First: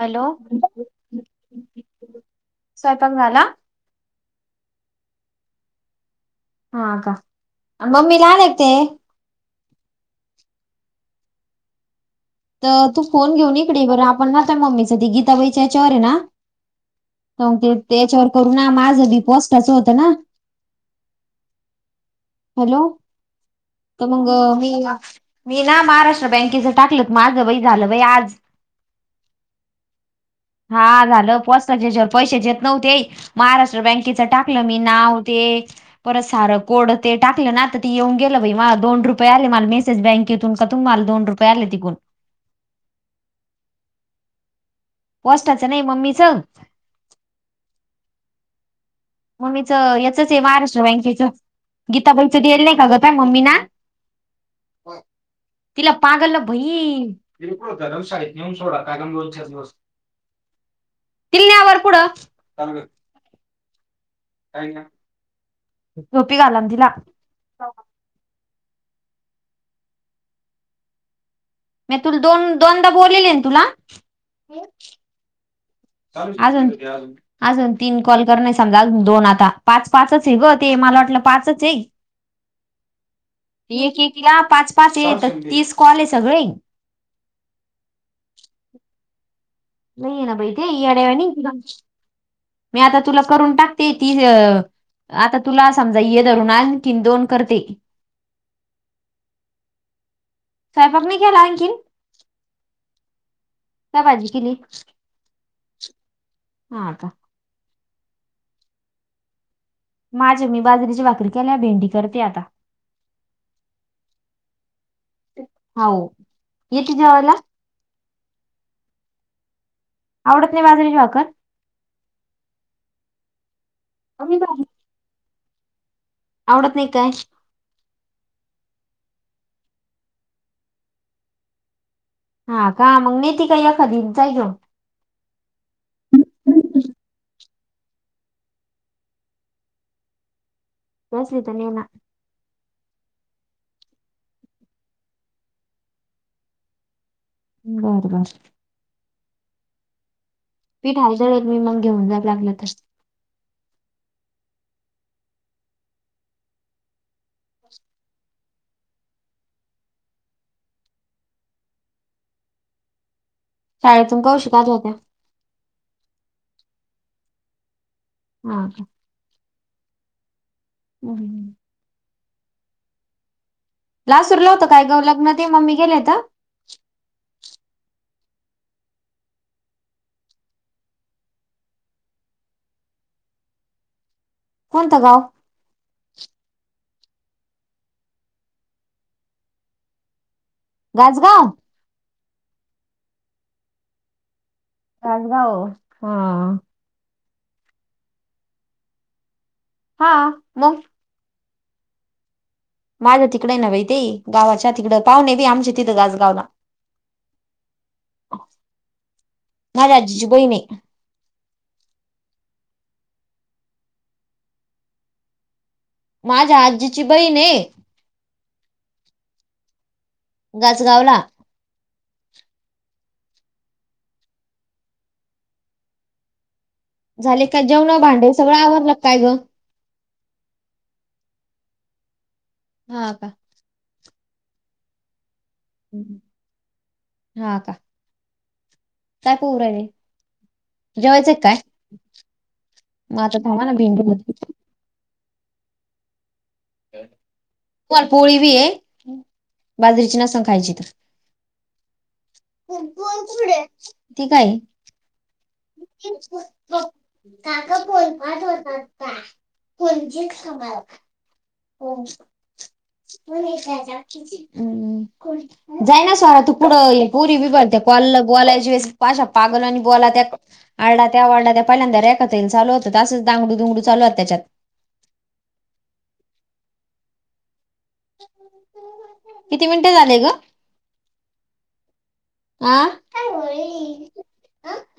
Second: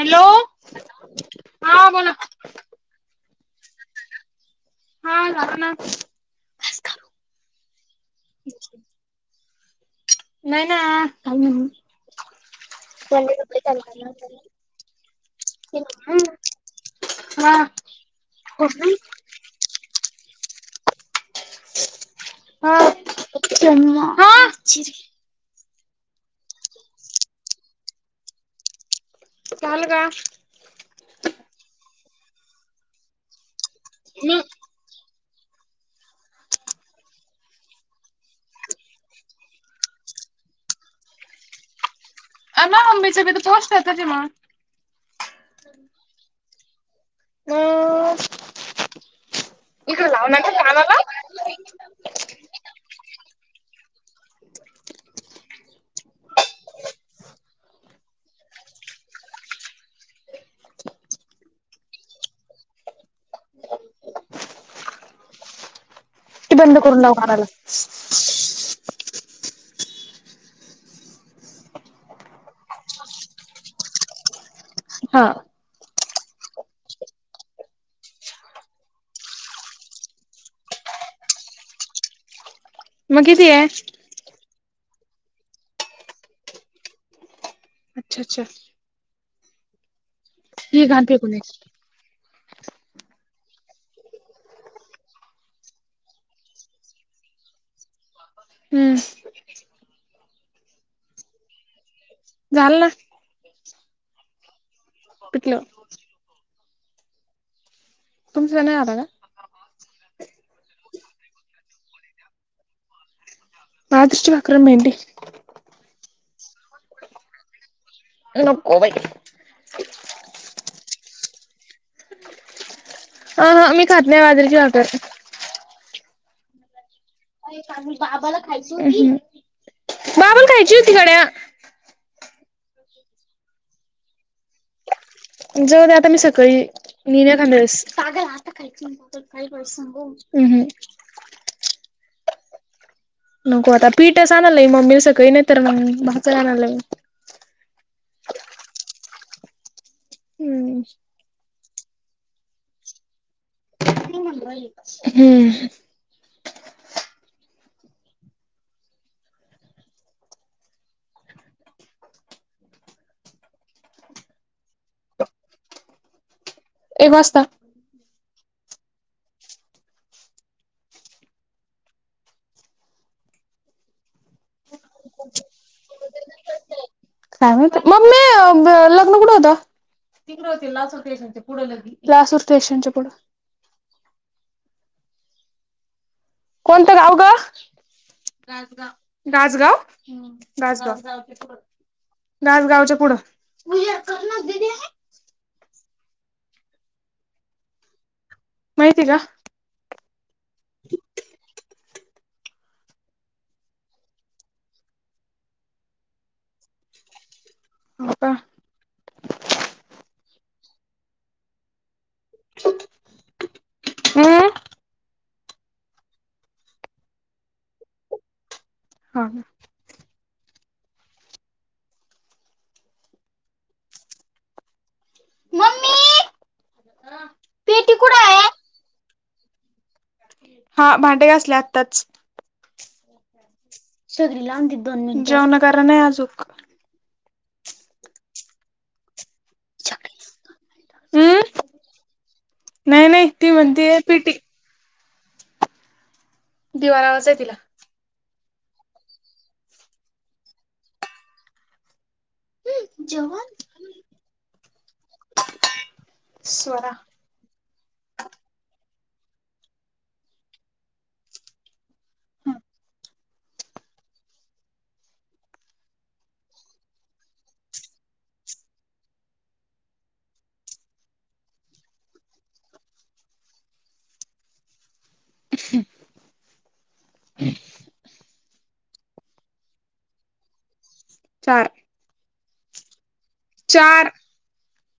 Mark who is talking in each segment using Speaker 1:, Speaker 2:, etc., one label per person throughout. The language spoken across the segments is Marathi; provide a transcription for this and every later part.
Speaker 1: हॅलो
Speaker 2: हा बोला
Speaker 1: स्वयपाक झाला?
Speaker 2: हा जा ना.
Speaker 1: हा का मम्मी लाानते.
Speaker 2: नाही ना काही म्ह?
Speaker 1: तर तू फोन घेऊन इकडे बरं आपण ना त्या मम्मी सा गीताबाईच्या याच्यावर आहे ना
Speaker 2: हा
Speaker 1: ते त्याच्यावर करू ना माझं पॉस्टच होतं ना हॅलो तर मग
Speaker 2: हा
Speaker 1: मी मी ना महाराष्ट्र बँकेचं टाकलक माझं झालं बाई आज.
Speaker 2: झाल का?
Speaker 1: हा झालं पोस्ता जच्यावर पैसे जेत नव्हते महाराष्ट्र बँकेच टाकलं मी नाव ते परत सारं कोड ते टाकलं ना तर त ते येऊन गेलं बाई मला दोन रुपये आले मला मेसेज बँकेतून का तुम्हाला दोन रुपय पेरलेटिकोून [unintelligible]
Speaker 2: मा मम्मीचं बी पोस्टरचे मंग
Speaker 1: पस्टाचं ना मम्मी च
Speaker 2: हम [inaudible]
Speaker 1: मम्मीचं याचच आहे वार अस र बँंकेच गीताबाईच देल नाही का ग काय मम्मी ना तिला पागलला बहीण धर्मशाळेत नेऊन सोडा दोन-चार दिवस. [unintelligible] त वर कुढ
Speaker 2: [inaudible]
Speaker 1: अरी का-'
Speaker 2: बंद करून लाव कला
Speaker 1: म तु दोन दोनदा बोललेले तुला
Speaker 2: हा.
Speaker 1: आ जून अजून तीन कॉल कर नाही समजा दोन आता पाच पाच आहे ग ते मला वाटलं पाच आहे.
Speaker 2: मग किती आहे
Speaker 1: एक एकला पाच पाच आहे तर तीस कॉल आहे सगळे.
Speaker 2: अच्छा अच्छा
Speaker 1: नाही ये ना बाहि ते
Speaker 2: ही घाण फेकून दे
Speaker 1: याड्यावा मी आता तुला करून टाकते ती आता तुला समजा ये धरून आ कीन दोन करते.
Speaker 2: हम्म
Speaker 1: स्वयंक नाही केला आणखीन.
Speaker 2: झाल ना.
Speaker 1: का भाजी किली?
Speaker 2: पितलं.
Speaker 1: हा का?
Speaker 2: तुमच नाही आला ना.
Speaker 1: माझ्या मी बाजरीची भाकरी केल्या भेंडी करते आता. हो येते जेवायला
Speaker 2: [unintelligible] नको बई.
Speaker 1: आवडत नाही बाजरीे ची भाकर.
Speaker 2: अ हा मी खात नाही
Speaker 1: कमी
Speaker 2: बाजरीची
Speaker 1: भाजी.
Speaker 2: भाकर.
Speaker 1: आवडत नाही काय?
Speaker 2: ांग बाबाला खायची होती. बाबाला खायची होती गड्या
Speaker 1: हा का मग नेती का एखादी जाय घेऊन.
Speaker 2: जाऊदे आता मी सकाळी येईल एखांद वेळेस. पागल आता खायची ना भाकर काही पण [unintelligible] हम्म हम्म
Speaker 1: वोसली तर नेना
Speaker 2: नको आता पीठच आणायला लावीन मम्मीला सकाळी नाहीतर भाकर आणायला लावीन.
Speaker 1: बर बर
Speaker 2: हम्म
Speaker 1: पीठ आहे दळेल मी मग घेऊन जाय लागल तर
Speaker 2: हम्
Speaker 1: शाळेतून कवशी पाहत होत्या.
Speaker 2: ह एक वाजता
Speaker 1: ह का. हम्. लासूरला होतं काय ग लग्न ते मग्मी गेलंय तर,
Speaker 2: काय माहिती. मम्मी ब लग्न कुठे होत? तिकडे होत लासूर स्टेशन च्या पुढे लगी. लातूर स्टेशनचे पुढ.
Speaker 1: कोणत गाव?
Speaker 2: कोणतं गाव गा? राजगाव-राजगाव. हा. राजगांव. राजगांव च्या
Speaker 1: गाजगाव
Speaker 2: पुढ. राजगांव च्या पुढ. [unintelligible]
Speaker 1: राजगांव हा
Speaker 2: माहिती का?
Speaker 1: हा मग माझ्या तिकडे ना बाई ते गावाच्या तिकडं पाहुणे न बी आमच्या तिथं गासगावला.
Speaker 2: हो का
Speaker 1: माझ्या आजीची बहिणीहे
Speaker 2: [inaudible] हम्म
Speaker 1: माझ्या आजीची बहीण हे.
Speaker 2: हा
Speaker 1: गाजगावला
Speaker 2: मम्मी
Speaker 1: झाले काय जेवण भांडे सगळं आवरलं काय ग?
Speaker 2: हा भांडेे घासले आत्ताच.
Speaker 1: हा का
Speaker 2: सगरी लांब द दोन जेवणाकारण नाही अजूक.
Speaker 1: हा का काय पाहू राहिली? जेवायच
Speaker 2: हम्म
Speaker 1: काय
Speaker 2: नाही
Speaker 1: म
Speaker 2: नाही
Speaker 1: आता
Speaker 2: ती
Speaker 1: थांबा ना
Speaker 2: म्हणते
Speaker 1: भिंडू
Speaker 2: पिटी दिवा लावायचा आहे तिला.
Speaker 1: तुम्हाला पोळी बी आहे बाजरीची नसनं खायची तर, ते काय?
Speaker 2: स्वरा
Speaker 1: [unintelligible] हो् [unintelligible] जाय ना स्वरा तू पुढं पोरी बि बडते कॉल बोलायची अशा पागलनी बोला त्या आरडा त्या वाडा त्या पहिल्यांदा रेखात ताई चालू होत असच दांगडू दुंगडू चालूत त्याच्यात
Speaker 2: [unintelligible]
Speaker 1: किती मिनिटे झाले ग?
Speaker 2: चार
Speaker 1: ह
Speaker 2: चार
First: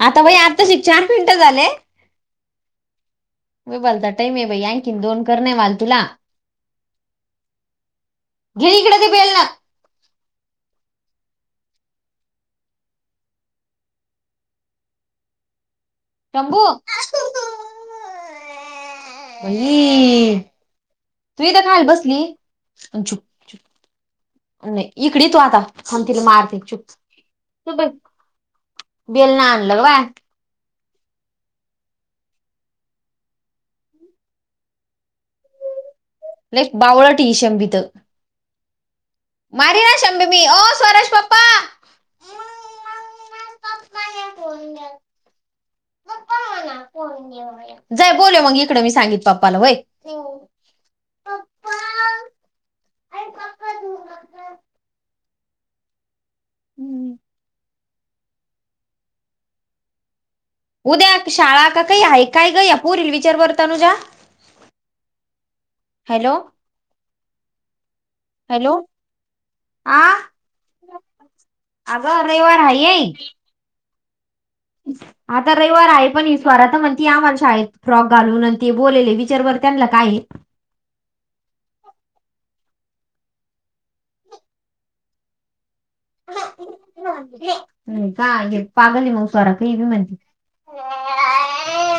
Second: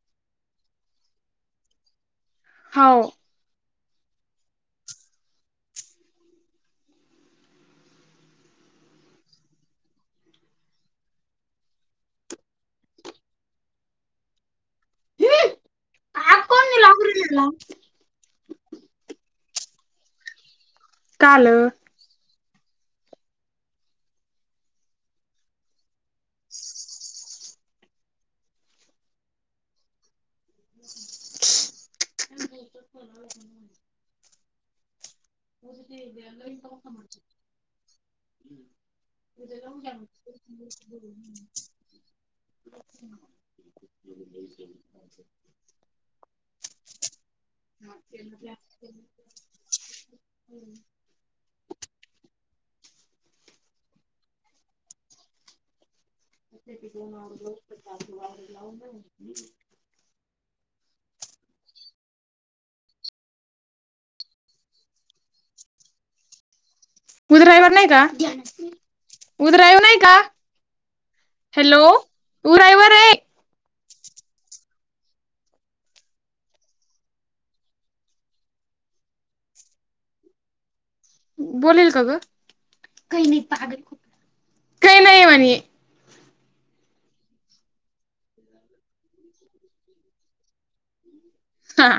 Speaker 1: आता बाई आताशी चार मिनटं झाले.
Speaker 2: हो
Speaker 1: ब बोलता टाईम आहे बाई आणखीन दोन करण नाही माल तुला घे इकडे ते बेल ना. [unintelligible] [unintelligible] थांब
Speaker 2: काल
Speaker 1: तिला मारते. बेलन आनल गं बया
Speaker 2: [unintelligible] [inaudible]
Speaker 1: लई बावळट हि शमभी तर
Speaker 2: [unintelligible]
Speaker 1: मारीन शंभि मी ओ स्वरा चे पप्पा
Speaker 2: [inaudible]
Speaker 1: जा बोल मग इकडे मी सांगित पप्पाला होई. हो [unintelligible]
Speaker 2: [unintelligible]
Speaker 1: उद्या शाळा का काही आहे काय ग या पुरील विचार बरं तनुजा हॅलो
Speaker 2: उध्रईवर नाही का
Speaker 1: हॅलो
Speaker 2: उद्रईव्ह नाही
Speaker 1: आ
Speaker 2: का? हॅलो उ रविवार आहे.
Speaker 1: ठीक आता रविवार आहे पण ही स्वरा आता म्हणति आम्हाला शाळेत फ्रॉक घालून ते बोलले विचारभर त्यांना काय.
Speaker 2: बोलेल का ग? काय नाही पागल. काही नाही म्हने
Speaker 1: नाही का पागल मग सारा का हे बी म्हणते.
Speaker 2: हा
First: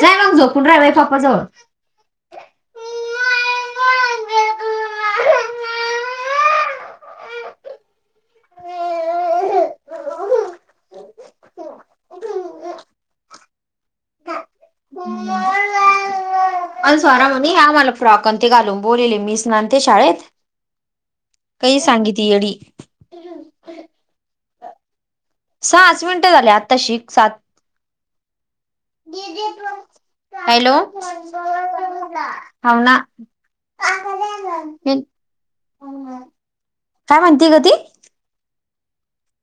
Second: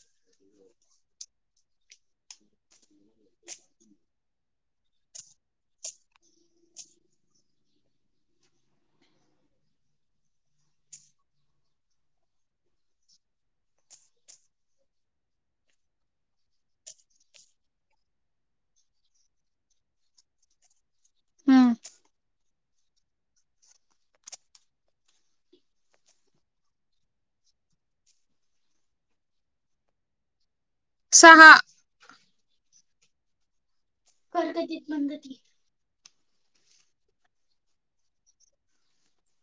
Speaker 1: जाय मग झोपून राहाला आहे पप्पाजवळ [unintelligible] अ स्वरा म्हणे ह्या मला फ्रॉक ते घालून बोललेले मीच नाते शाळेत.
Speaker 2: हम्म
Speaker 1: काही सांगित येडी सच मिनिटं झाली आता तशी सात हॅलो
Speaker 2: सहा
Speaker 1: होना.
Speaker 2: करत तच म्ह त
Speaker 1: काय म्हणतीय ग ती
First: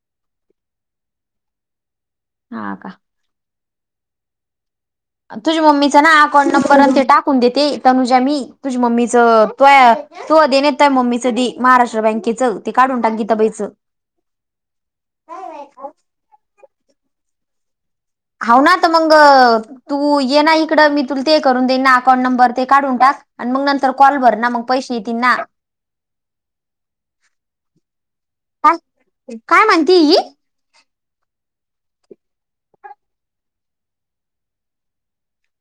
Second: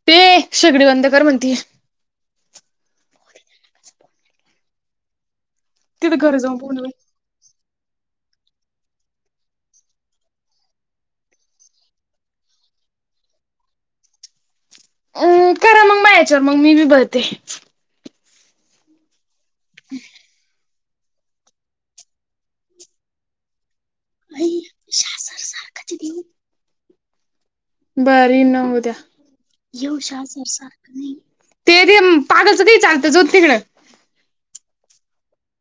Speaker 2: ते शेगडी बंद कर म्हणतीय.
Speaker 1: ह का तुझ्या मम्मीचं ना
Speaker 2: तिथं घर
Speaker 1: अकाउंट
Speaker 2: जाऊन
Speaker 1: नंबर
Speaker 2: बोलू
Speaker 1: आणि ते टाकून देते तनुजा मी तुझी मम्मीच तो तू अधेन येतोय मम्मीच दे महाराष्ट्र बँकेचं ते काढून टाक गीताबाईचं
Speaker 2: अम करा मग मा या्याच्यावर मग मी बी बघते
Speaker 1: हा ना तर मग तू ये ना इकडं मी तुला ते करून देईन ना अकाउंट नंबर ते काढून टाक आणि मग नंतर कॉल भर ना मग पैसे येत ना
Speaker 2: बरी न
Speaker 1: काय
Speaker 2: होद्या
Speaker 1: काय म्हणती
Speaker 2: येऊ
Speaker 1: ही
Speaker 2: श ते ते पागलचं ते चालत जो तिकडं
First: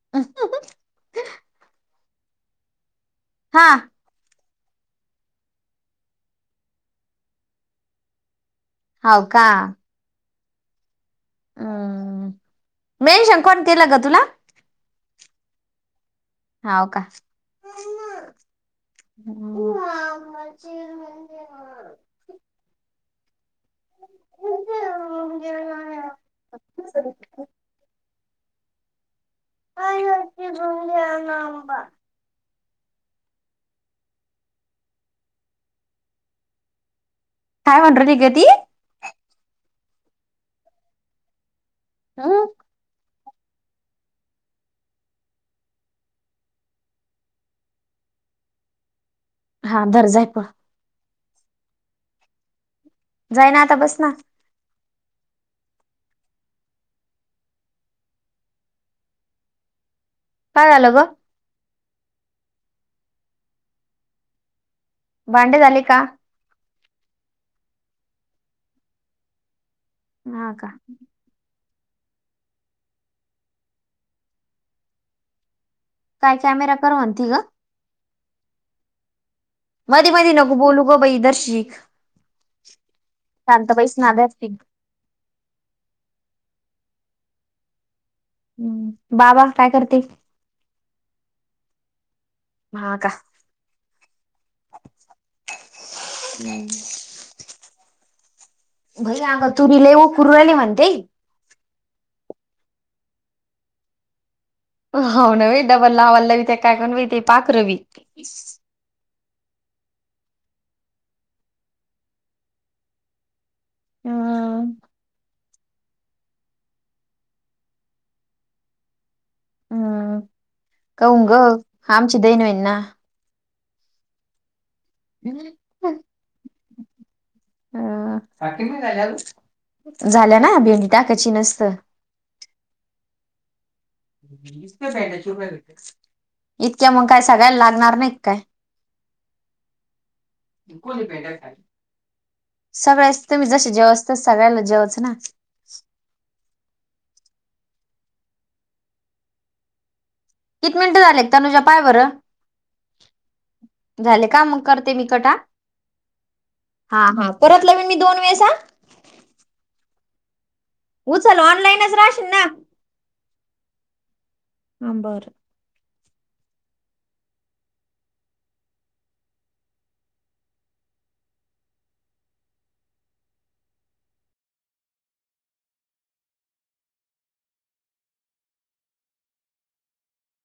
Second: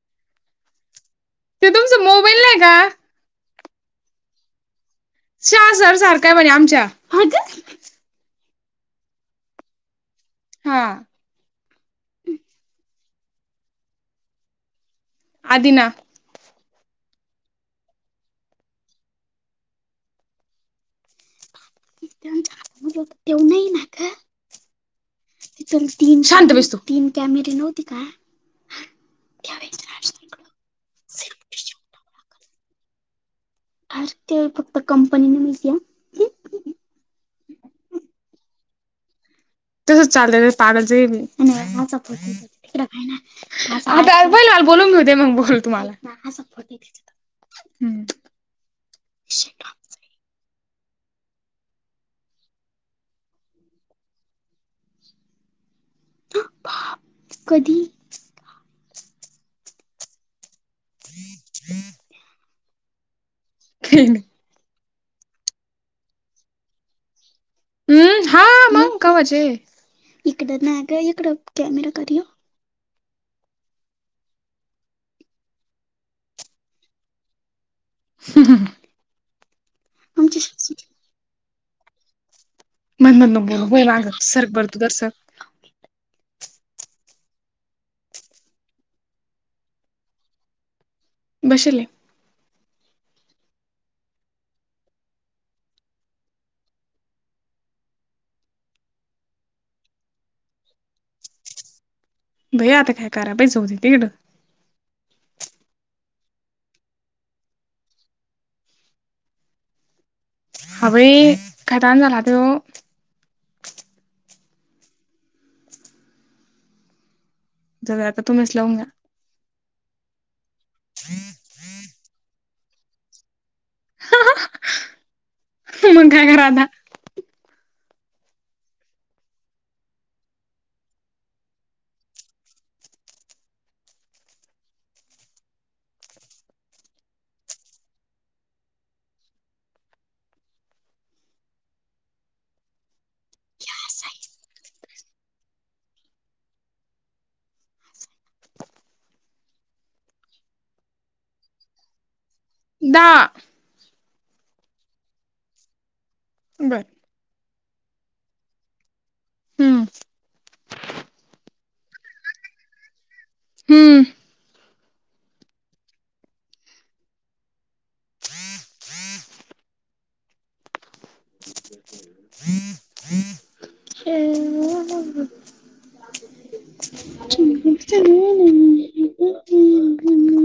Speaker 1: [inaudible]
Speaker 2: ते तुमच मोबाईल नाही का
Speaker 1: हा
Speaker 2: श सर सारखा बणे आमच्या
Speaker 1: हो का
Speaker 2: हा
Speaker 1: हम् मेनश कोण केलं ग तुला
Speaker 2: आदना
Speaker 1: ह हो का ह म्ह
Speaker 2: त्यां येवऊ नाही ना का त च तीन शांत भसतो तीन कॅमेरीे नव्हती का
Speaker 1: काय भ आ आबा
Speaker 2: हते फक्त कंपनीने मिळती्या
Speaker 1: फाव्ह हंड्रे एक गे तती
Speaker 2: तसंच चालत पाडलचे आता ब लाल बोलून घी होते मग बोल तुम्हाला हम्म
Speaker 1: आदर जापं जाईना आता बस ना
Speaker 2: कधी
Speaker 1: काय झालं ब
Speaker 2: के खेळ
Speaker 1: भांडे झाले का
Speaker 2: हम्म हा म का इकड का इकड कॅमेरा करि
Speaker 1: काय कॅमेरा कर म्हणती ग
Speaker 2: ह
Speaker 1: मधी मधी नको बोलू ग बाई दर्शिक
Speaker 2: मंद मंद न होय आगत
Speaker 1: नादात ती
Speaker 2: सर बरतु दर सर
Speaker 1: हम् बाबा काय करते
Speaker 2: बसेले
Speaker 1: महा का हम् भै आग तुरी ल उ खुरुली म्हतेई
Speaker 2: भै आता काय करा पहि च होती तकडं
Speaker 1: हाव ना बाई डब्बा लावा लवीत्या काय कनु बाई ते पाखरं बी
Speaker 2: हा बाई काय टाईम झाला आता हेव
Speaker 1: अ.
Speaker 2: जर आता तुम्हीच लावून घ्या
Speaker 1: हम्म कोन ग आमच देन आहे ना. हम्.
Speaker 2: मग काय करा आता
Speaker 1: अ झाल्या ना भेंडी टाकायची नसत. लीस रुपयाचे तीस रुपयाचे. इतक्या मग काय सगाळया लागणार नाही काय? कोणीपेटा खली. सगळ्याच तुम्ही जसे जेवाच तस सगळ्याला जेवाच ना कित मिनटं झालेत तनुजा पाह बरं
Speaker 2: दा.
Speaker 1: झाले का मग करते मी कट आ
Speaker 2: बरं.
Speaker 1: हा हा परत लावीन मी दोन वेळेस आ
Speaker 2: हम्म.
Speaker 1: उचल ऑनलाईनच राहशीन ना
Speaker 2: हम्म.
Speaker 1: हम्म बरं. [inaudible]
Speaker 2: [unintelligible] [unintelligible]